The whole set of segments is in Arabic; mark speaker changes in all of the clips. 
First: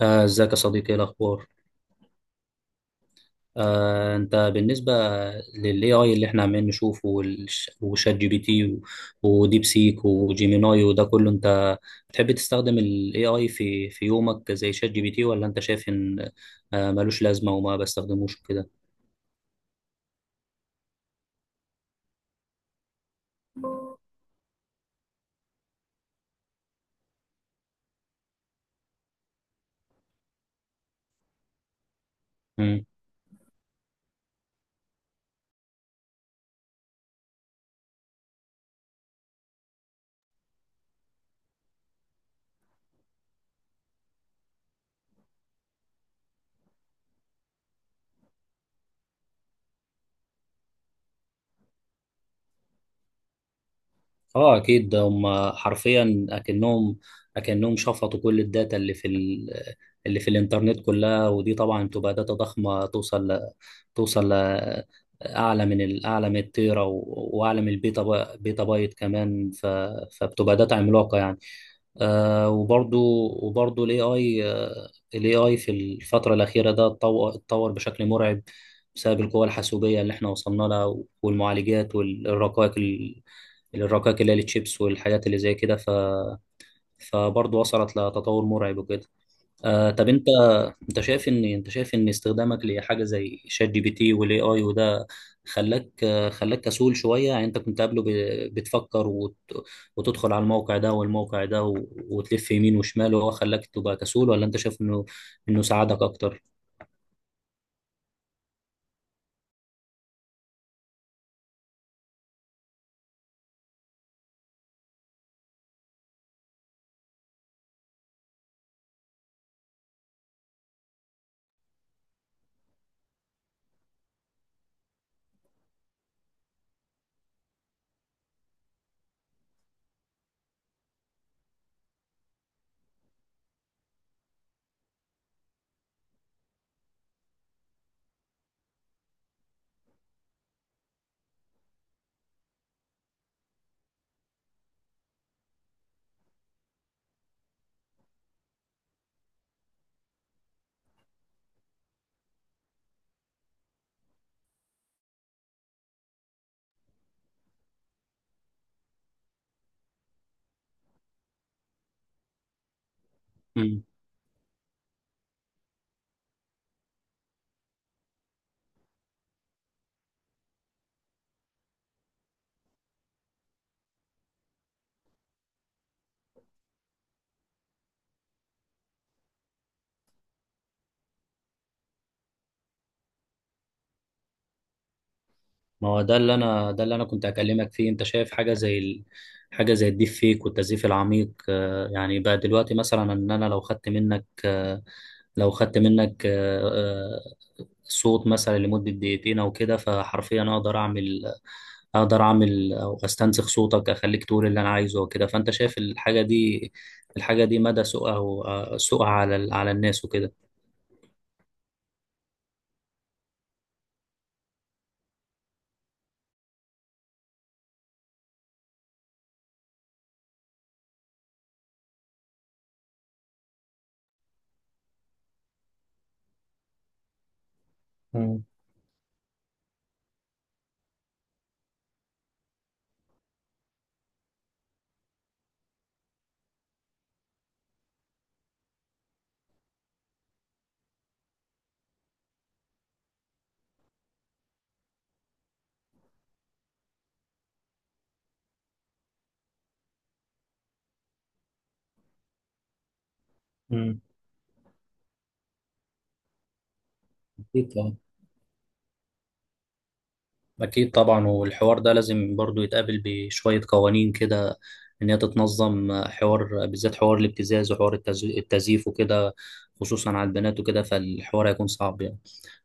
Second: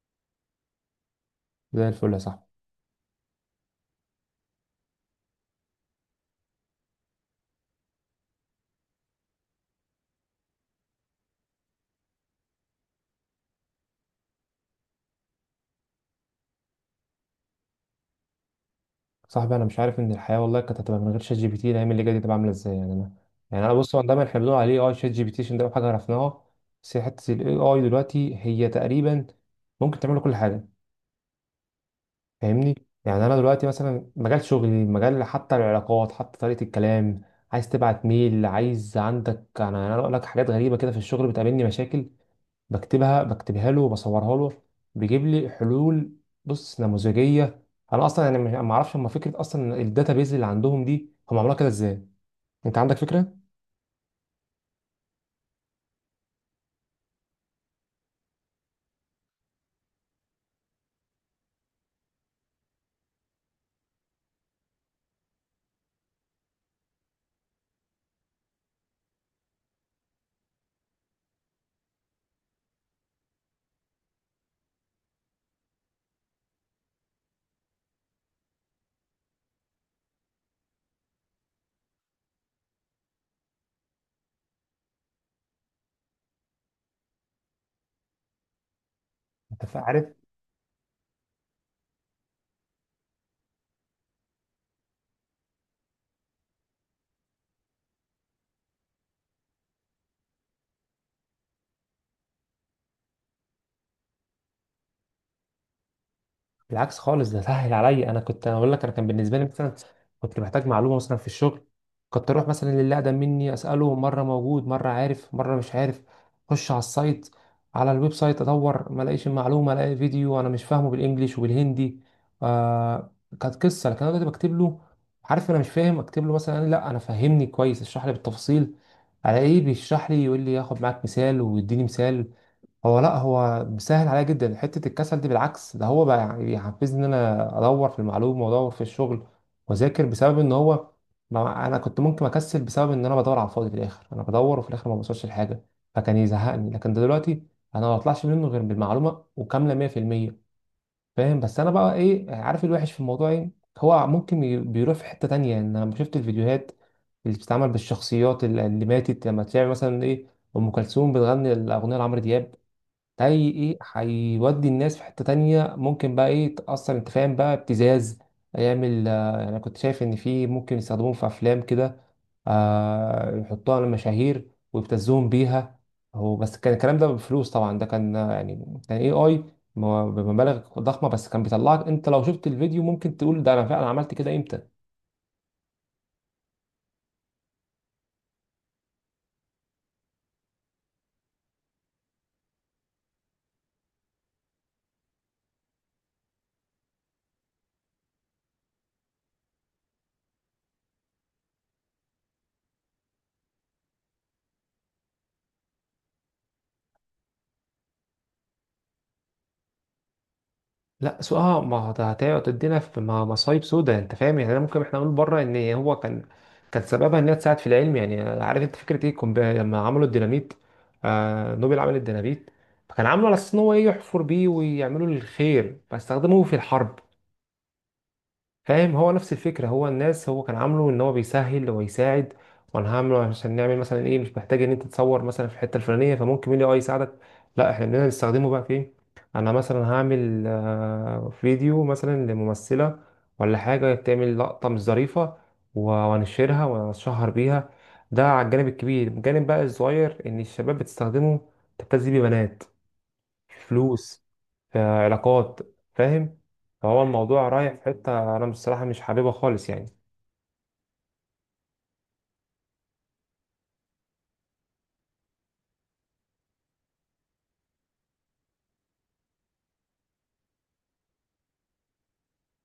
Speaker 1: ازيك يا صديقي؟ ايه الاخبار؟
Speaker 2: زي الفل يا صاحبي.
Speaker 1: انت بالنسبه للاي اي اللي احنا عمالين نشوفه وشات جي بي تي وديب سيك وجيميناي وده كله، انت بتحب تستخدم الاي اي في يومك زي شات جي بي تي، ولا انت شايف ان ملوش لازمه وما بستخدموش كده؟
Speaker 2: صاحبي، انا مش عارف ان الحياه والله كانت هتبقى من غير شات جي بي تي. الايام اللي جايه دي تبقى عامله ازاي؟ يعني انا، بص، هو دايما احنا بنقول عليه شات جي بي تي عشان ده أول حاجه عرفناها. بس هي حته الاي اي دلوقتي هي تقريبا ممكن تعمل كل حاجه. فاهمني؟ يعني انا دلوقتي مثلا مجال شغلي، مجال، حتى العلاقات، حتى طريقه الكلام. عايز تبعت ميل، عايز عندك، انا اقول لك حاجات غريبه كده في الشغل بتقابلني مشاكل، بكتبها له وبصورها له، بيجيب لي حلول. بص، نموذجيه. انا اصلا يعني ما اعرفش هم فكره اصلا الداتابيز اللي عندهم دي هم عملوها كده ازاي؟ انت عندك فكره؟
Speaker 1: اه اكيد، ده هم حرفيا اكنهم شفطوا كل الداتا اللي في الانترنت كلها، ودي طبعا تبقى داتا ضخمه، توصل ل... اعلى من التيرا، واعلى من البيتا، بيتا بايت كمان، فبتبقى داتا عملاقه يعني. آه وبرضو وبرضو الاي اي في الفتره الاخيره ده اتطور بشكل مرعب، بسبب القوى الحاسوبيه اللي احنا وصلنا لها، والمعالجات الرقائق اللي هي التشيبس والحاجات اللي زي كده، فبرضه وصلت لتطور مرعب وكده.
Speaker 2: انت
Speaker 1: طب
Speaker 2: عارف.
Speaker 1: انت شايف ان استخدامك لحاجه زي شات جي بي تي والاي اي وده خلاك خلاك كسول شويه، يعني انت كنت قبله بتفكر وتدخل على الموقع ده والموقع ده وتلف يمين وشمال، وهو خلاك تبقى كسول، ولا انت شايف انه ساعدك اكتر؟
Speaker 2: بالعكس خالص، ده سهل عليا. انا كنت هقول لك، انا كان بالنسبه لي مثلا كنت محتاج معلومه مثلا في الشغل، كنت اروح مثلا للي اقدم مني اساله، مره موجود مره عارف مره مش عارف. اخش على السايت، على الويب سايت، ادور، ما الاقيش المعلومه، الاقي فيديو انا مش فاهمه بالانجليش وبالهندي. آه، كانت قصه. لكن انا دلوقتي بكتب له، عارف، انا مش فاهم، اكتب له مثلا لا انا فهمني كويس، اشرح لي بالتفاصيل على ايه، بيشرح لي، يقول لي ياخد معاك مثال ويديني مثال. هو لا، هو بيسهل عليا جدا. حته الكسل دي بالعكس، ده هو بقى يعني بيحفزني ان انا ادور في المعلومه وادور في الشغل واذاكر، بسبب ان هو، ما انا كنت ممكن اكسل بسبب ان انا بدور على الفاضي، في الاخر انا بدور وفي الاخر ما بوصلش لحاجه، فكان يزهقني. لكن ده دلوقتي انا ما بطلعش منه غير بالمعلومه وكامله، 100%. فاهم؟ بس انا بقى ايه، عارف الوحش في الموضوع ايه؟ هو ممكن بيروح في حته تانية، ان انا شفت الفيديوهات اللي بتتعمل بالشخصيات اللي ماتت، لما تلاقي مثلا ايه، ام كلثوم بتغني الاغنيه لعمرو دياب. هي ايه؟
Speaker 1: مم.
Speaker 2: هيودي الناس في حتة تانية. ممكن بقى ايه، تأثر، انت فاهم، بقى ابتزاز. هيعمل، يعني انا كنت شايف ان في ممكن يستخدموهم في افلام كده، يحطوها على المشاهير ويبتزوهم بيها. هو بس كان الكلام ده بفلوس طبعا، ده كان، يعني كان اي اي بمبالغ ضخمة، بس كان بيطلعك انت لو شفت الفيديو ممكن تقول ده انا فعلا عملت كده امتى.
Speaker 1: ما هو ده اللي انا كنت هكلمك فيه. انت شايف حاجه زي حاجه زي الديب فيك والتزييف العميق؟ يعني بقى دلوقتي مثلا، ان انا لو خدت منك، لو خدت منك صوت مثلا لمدة دقيقتين او كده، فحرفيا اقدر اعمل، اقدر اعمل او استنسخ صوتك، اخليك تقول اللي انا عايزه وكده. فانت شايف الحاجة دي، الحاجة دي مدى سوءها سوءها على الناس وكده؟
Speaker 2: لا، سو اه ما هو ده هتقعد تدينا في مصايب سودا. انت فاهم يعني. أنا ممكن احنا نقول بره ان هو كان، كان سببها ان هي تساعد في العلم. يعني عارف انت فكره ايه، لما عملوا الديناميت، نوبل عمل الديناميت فكان عامله على اساس ان هو ايه، يحفر بيه ويعملوا الخير، فاستخدموه في الحرب.
Speaker 1: مم.
Speaker 2: فاهم؟ هو نفس الفكرة. هو الناس، هو كان عامله ان هو بيسهل ويساعد، وانا هعمله عشان نعمل مثلا ايه، مش محتاج ان انت تصور مثلا في الحتة الفلانية، فممكن الاي اي يساعدك. لا، احنا بدنا نستخدمه بقى في ايه. انا مثلا هعمل فيديو مثلا لممثلة ولا حاجة، تعمل لقطة مش ظريفة وانشرها واتشهر بيها. ده على الجانب الكبير. الجانب بقى الصغير، ان الشباب بتستخدمه تبتزي بيه بنات،
Speaker 1: مم.
Speaker 2: فلوس، في علاقات. فاهم؟ فهو الموضوع رايح
Speaker 1: أكيد
Speaker 2: في
Speaker 1: طبعا.
Speaker 2: حتة أنا بصراحة مش حاببها خالص يعني.
Speaker 1: أكيد طبعا، والحوار ده لازم برضو يتقابل بشوية قوانين كده، إن هي تتنظم، حوار بالذات، حوار الابتزاز وحوار التزييف وكده، خصوصا على البنات وكده، فالحوار هيكون صعب يعني.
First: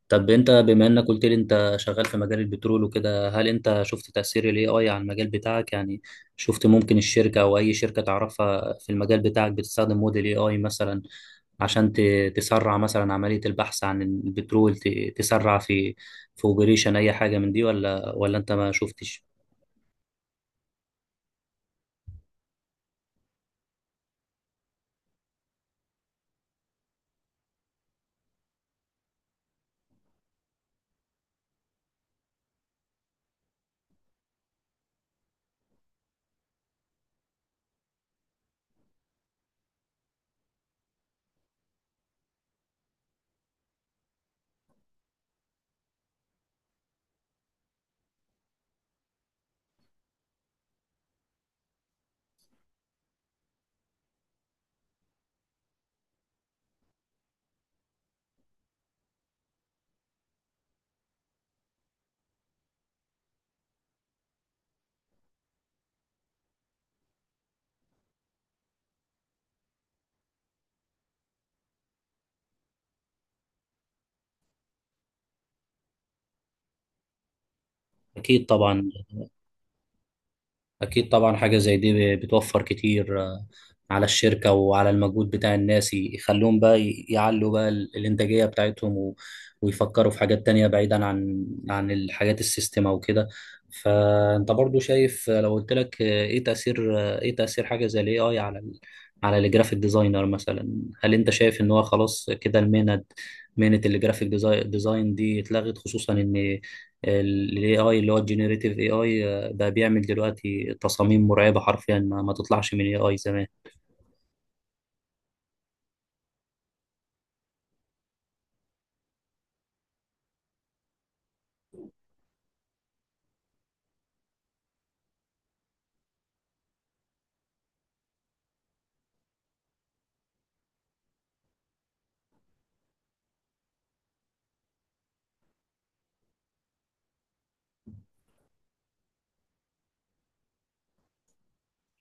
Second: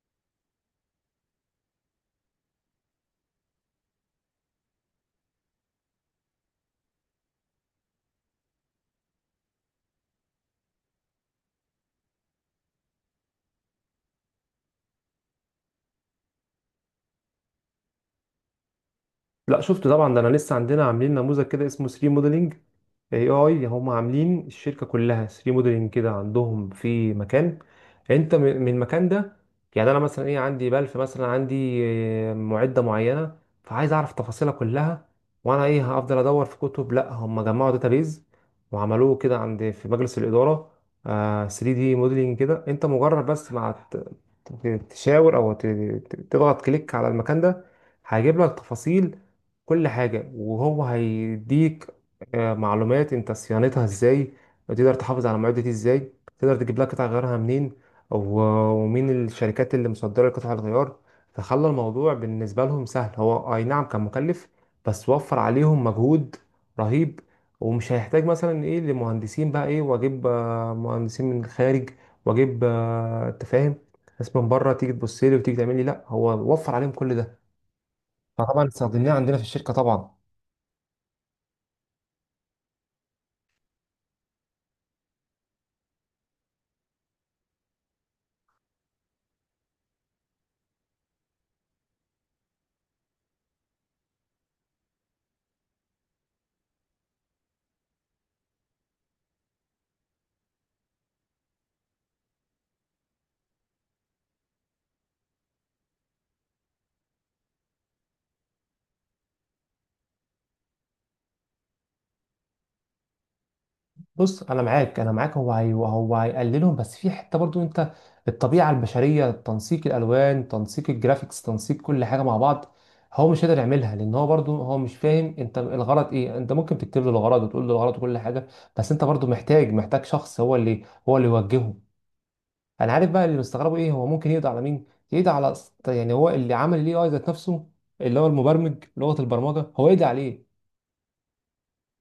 Speaker 1: طب انت، بما انك قلت لي انت شغال في مجال البترول وكده، هل انت شفت تأثير الاي اي على المجال بتاعك يعني؟ شفت ممكن الشركة او اي شركة تعرفها في المجال بتاعك بتستخدم موديل اي اي مثلا، عشان تسرع مثلا عملية البحث عن البترول، تسرع في اوبريشن اي حاجة من دي، ولا انت ما شفتش؟
Speaker 2: لا، شفت طبعا. ده أنا لسه عندنا عاملين نموذج كده اسمه 3 موديلنج اي اي. هم عاملين الشركه كلها 3 موديلنج كده، عندهم في مكان انت من المكان ده، يعني انا مثلا ايه، عندي بلف مثلا، عندي معده معينه، فعايز اعرف تفاصيلها كلها، وانا ايه هفضل ادور في كتب؟ لا، هم جمعوا داتابيز وعملوه كده عند في مجلس الاداره، 3 دي موديلنج كده، انت مجرد بس مع تشاور او تضغط كليك على المكان ده، هيجيب لك تفاصيل كل حاجة. وهو هيديك معلومات انت صيانتها ازاي، تقدر تحافظ على المعدة دي ازاي، تقدر تجيب لها قطع غيارها منين، و- ومين الشركات اللي مصدرة قطع الغيار. فخلى الموضوع بالنسبة لهم سهل. هو اي نعم كان مكلف، بس وفر عليهم مجهود رهيب. ومش هيحتاج مثلا ايه لمهندسين بقى ايه، واجيب مهندسين من الخارج، واجيب انت فاهم، ناس من بره تيجي تبص لي وتيجي تعمل لي. لا، هو وفر عليهم كل ده.
Speaker 1: اكيد
Speaker 2: فطبعا
Speaker 1: طبعا.
Speaker 2: استخدمناه عندنا في الشركة طبعا.
Speaker 1: أكيد طبعا، حاجة زي دي بتوفر كتير على الشركة وعلى المجهود بتاع الناس، يخلوهم بقى يعلوا بقى الإنتاجية بتاعتهم، ويفكروا في حاجات تانية، بعيدا عن الحاجات السيستم أو كده. فأنت برضو شايف، لو قلت لك، إيه تأثير حاجة زي ال AI على الجرافيك ديزاينر مثلا، هل أنت شايف إن هو خلاص كده المهنة، مهنة الجرافيك ديزاين دي اتلغت، خصوصا إن ال AI اللي هو الجينيريتيف AI بقى بيعمل دلوقتي تصاميم مرعبة حرفيا، ما تطلعش من اي اي زمان.
Speaker 2: بص، انا معاك. هو هي، هيقللهم، بس في حته برضو انت، الطبيعه البشريه، تنسيق الالوان، تنسيق الجرافيكس، تنسيق كل حاجه مع بعض، هو مش قادر يعملها، لان هو برضو هو مش فاهم انت الغرض ايه. انت ممكن تكتب له الغرض وتقول له الغرض وكل حاجه، بس انت برضو محتاج، شخص هو اللي يوجهه. انا عارف بقى اللي مستغربه ايه، هو ممكن يقضي على مين، يقضي على، يعني هو اللي عمل الاي اي ذات نفسه، اللي هو المبرمج، لغه البرمجه هو يقضي عليه.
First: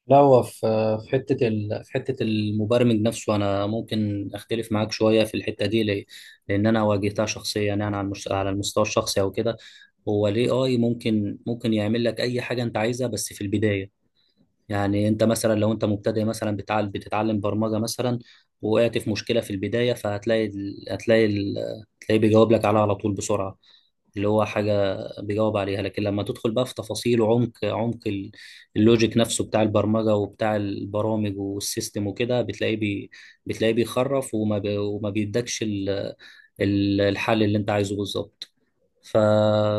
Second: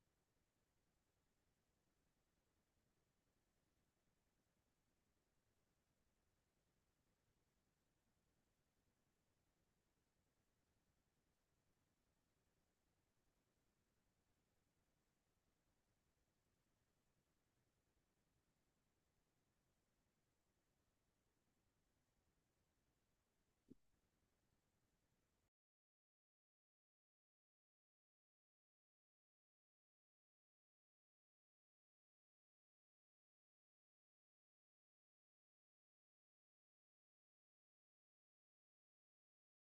Speaker 1: لا، هو في، في حتة المبرمج نفسه، أنا ممكن أختلف معاك شوية في الحتة دي. ليه؟ لأن أنا واجهتها شخصيا يعني، على المستوى الشخصي أو كده. هو ال AI ممكن، ممكن يعمل لك أي حاجة أنت عايزها، بس في البداية. يعني أنت مثلا لو أنت مبتدئ مثلا، بتتعلم برمجة مثلا، وقعت في مشكلة في البداية، فهتلاقي ال... هتلاقي ال... هتلاقيه بيجاوب لك عليها على طول بسرعة. اللي هو حاجة بيجاوب عليها، لكن لما تدخل بقى في تفاصيل وعمق، اللوجيك نفسه بتاع البرمجة وبتاع البرامج والسيستم وكده، بتلاقيه بيخرف، وما بيدكش الحل اللي انت عايزه بالظبط. ف...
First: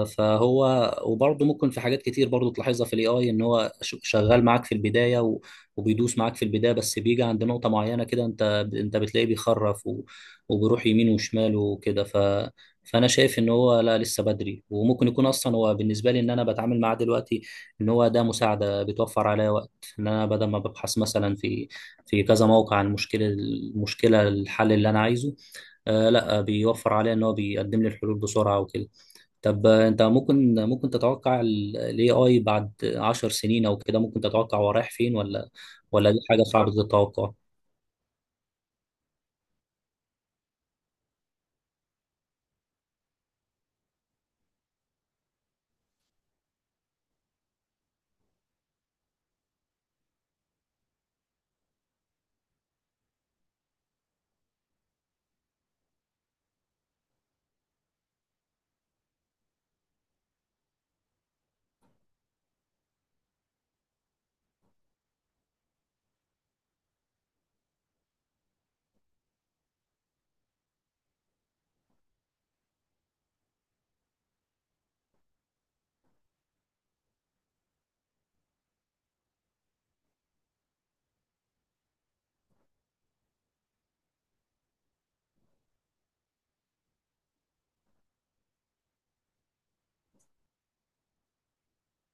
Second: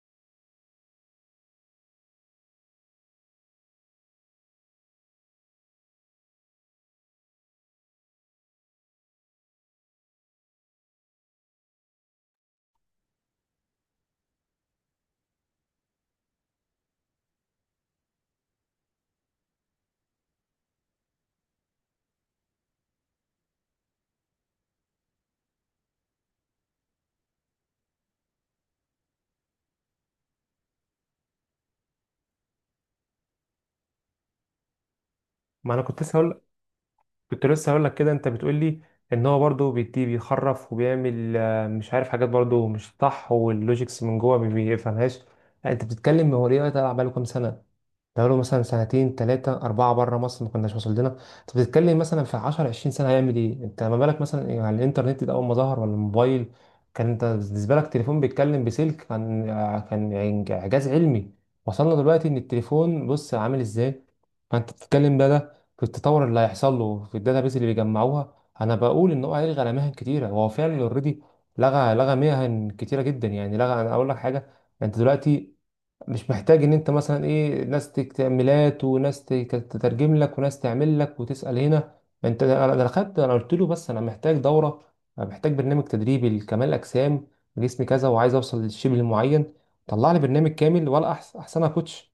Speaker 1: فهو وبرضه ممكن، في حاجات كتير برضه تلاحظها في الاي اي، ان هو شغال معاك في البدايه، وبيدوس معاك في البدايه، بس بيجي عند نقطه معينه كده انت، بتلاقيه بيخرف، وبيروح يمين وشمال وكده، فانا شايف ان هو لا، لسه بدري. وممكن يكون اصلا هو بالنسبه لي، ان انا بتعامل معاه دلوقتي، ان هو ده مساعده بتوفر عليا وقت، ان انا بدل ما ببحث مثلا في، كذا موقع، عن المشكله المشكله الحل اللي انا عايزه. آه لا، بيوفر عليا ان هو بيقدم لي الحلول بسرعه وكده. طب انت ممكن، تتوقع الاي اي بعد 10 سنين او كده؟ ممكن تتوقع هو رايح فين،
Speaker 2: ما انا كنت
Speaker 1: ولا دي
Speaker 2: لسه هقول
Speaker 1: حاجه صعبه التوقع؟
Speaker 2: كنت لسه هقول لك كده، انت بتقول لي ان هو برضه بيدي، بيخرف وبيعمل، مش عارف، حاجات برضه مش صح، واللوجيكس من جوه ما بيفهمهاش. لا، انت بتتكلم هو ليه بقى؟ بقاله كام سنه؟ بقاله مثلا سنتين تلاتة أربعة. بره مصر ما كناش وصل لنا. أنت بتتكلم مثلا في 10 20 سنة هيعمل إيه؟ أنت ما بالك مثلا إيه، على الإنترنت ده أول ما ظهر، ولا الموبايل، كان أنت بالنسبة لك تليفون بيتكلم بسلك، كان، كان إعجاز علمي. وصلنا دلوقتي إن التليفون بص عامل إزاي؟ فأنت بتتكلم بقى ده في التطور اللي هيحصل له، في الداتابيز اللي بيجمعوها. أنا بقول إن هو هيلغي على مهن كتيرة. هو فعلا أوريدي لغى، مهن كتيرة جدا. يعني لغى، أنا أقول لك حاجة. أنت دلوقتي مش محتاج ان انت مثلا ايه، ناس تعملات، وناس تترجم لك، وناس تعمل لك، وتسأل هنا. ما انت، انا، انا خدت انا قلت له بس انا محتاج دورة، انا محتاج برنامج تدريبي لكمال اجسام، جسمي كذا وعايز اوصل للشبه المعين. طلع لي برنامج كامل، ولا احسن، احسنها كوتش.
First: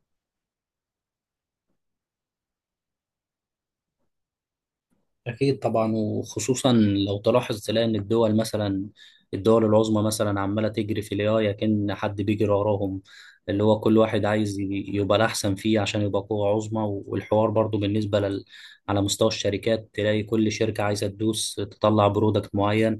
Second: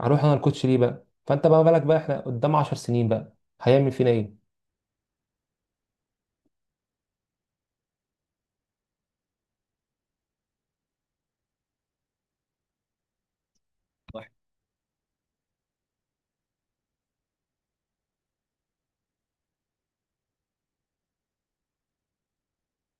Speaker 2: هروح انا الكوتش ليه بقى؟ فانت بقى بالك بقى، احنا قدام 10 سنين بقى هيعمل فينا ايه.
Speaker 1: أكيد طبعا. وخصوصا لو تلاحظ تلاقي إن الدول مثلا، العظمى مثلا عمالة تجري في الاي كأن حد بيجري وراهم، اللي هو كل واحد عايز يبقى الأحسن فيه عشان يبقى قوة عظمى، والحوار برضو بالنسبة على مستوى الشركات، تلاقي كل شركة عايزة تدوس تطلع برودكت معين،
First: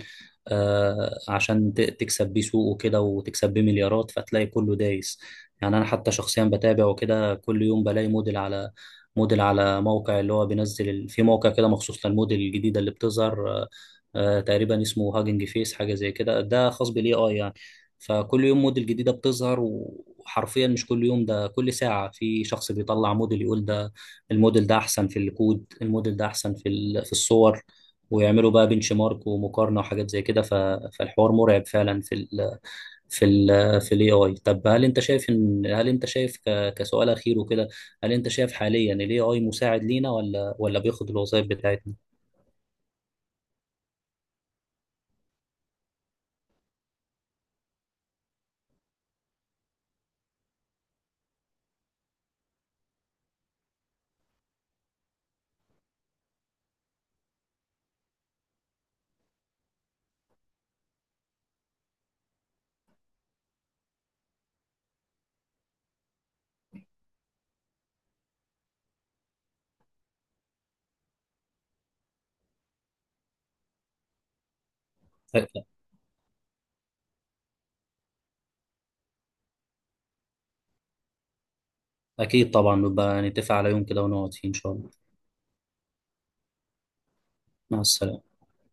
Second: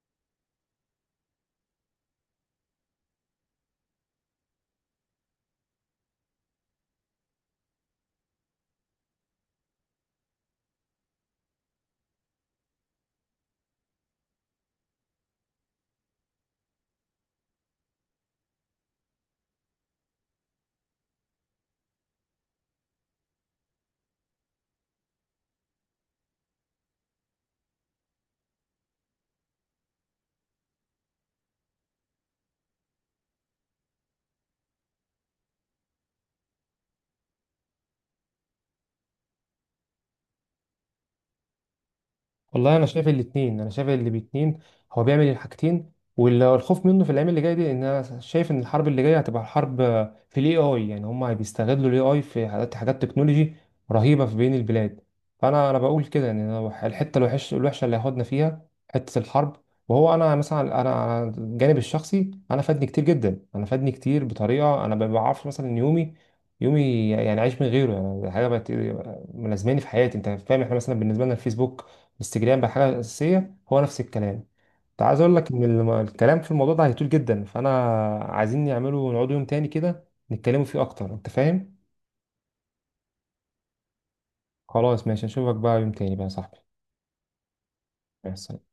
Speaker 1: عشان تكسب بيه سوق وكده، وتكسب بيه مليارات، فتلاقي كله دايس. يعني أنا حتى شخصيا بتابع وكده، كل يوم بلاقي موديل على، موقع اللي هو بينزل في موقع كده مخصوص للموديل الجديدة اللي بتظهر، تقريبا اسمه هاجنج فيس، حاجة زي كده، ده خاص بالاي اي يعني. فكل يوم موديل جديدة بتظهر، وحرفيا مش كل يوم، ده كل ساعة في شخص بيطلع موديل يقول ده الموديل ده أحسن في الكود، الموديل ده أحسن في الصور، ويعملوا بقى بنش مارك ومقارنة وحاجات زي كده، فالحوار مرعب فعلا في ال في الاي اي. طب هل انت شايف ان، هل انت شايف كسؤال اخير وكده، هل انت شايف حاليا الاي اي مساعد لينا، ولا بياخد الوظائف بتاعتنا؟
Speaker 2: والله انا شايف الاثنين. انا شايف اللي باتنين، هو بيعمل الحاجتين. والخوف منه في الايام اللي جايه دي، ان انا شايف ان الحرب اللي جايه هتبقى حرب في الاي اي. يعني هم بيستغلوا الاي اي في حاجات، حاجات تكنولوجي رهيبه في بين البلاد. فانا، انا بقول كده ان أنا الحته الوحش، الوحشه اللي هياخدنا فيها، حته الحرب. وهو انا مثلا، انا على الجانب الشخصي، انا فادني كتير جدا، انا فادني كتير بطريقه انا ما بعرفش. مثلا إن يومي، يعني عايش من غيره، يعني حاجه بقت ملازماني في حياتي. انت فاهم، احنا مثلا بالنسبه لنا الفيسبوك، انستجرام، بقى حاجه اساسيه، هو نفس الكلام. انت عايز اقول لك ان
Speaker 1: أ-
Speaker 2: الكلام في الموضوع ده هيطول جدا، فانا عايزين نعمله، نقعدوا يوم تاني كده نتكلموا فيه اكتر. انت فاهم؟
Speaker 1: اكيد طبعا، نبقى نتفق على يوم كده ونقعد فيه ان شاء الله.
Speaker 2: خلاص ماشي، اشوفك بقى يوم تاني بقى يا صاحبي.
Speaker 1: مع السلامه.
Speaker 2: مع السلامه.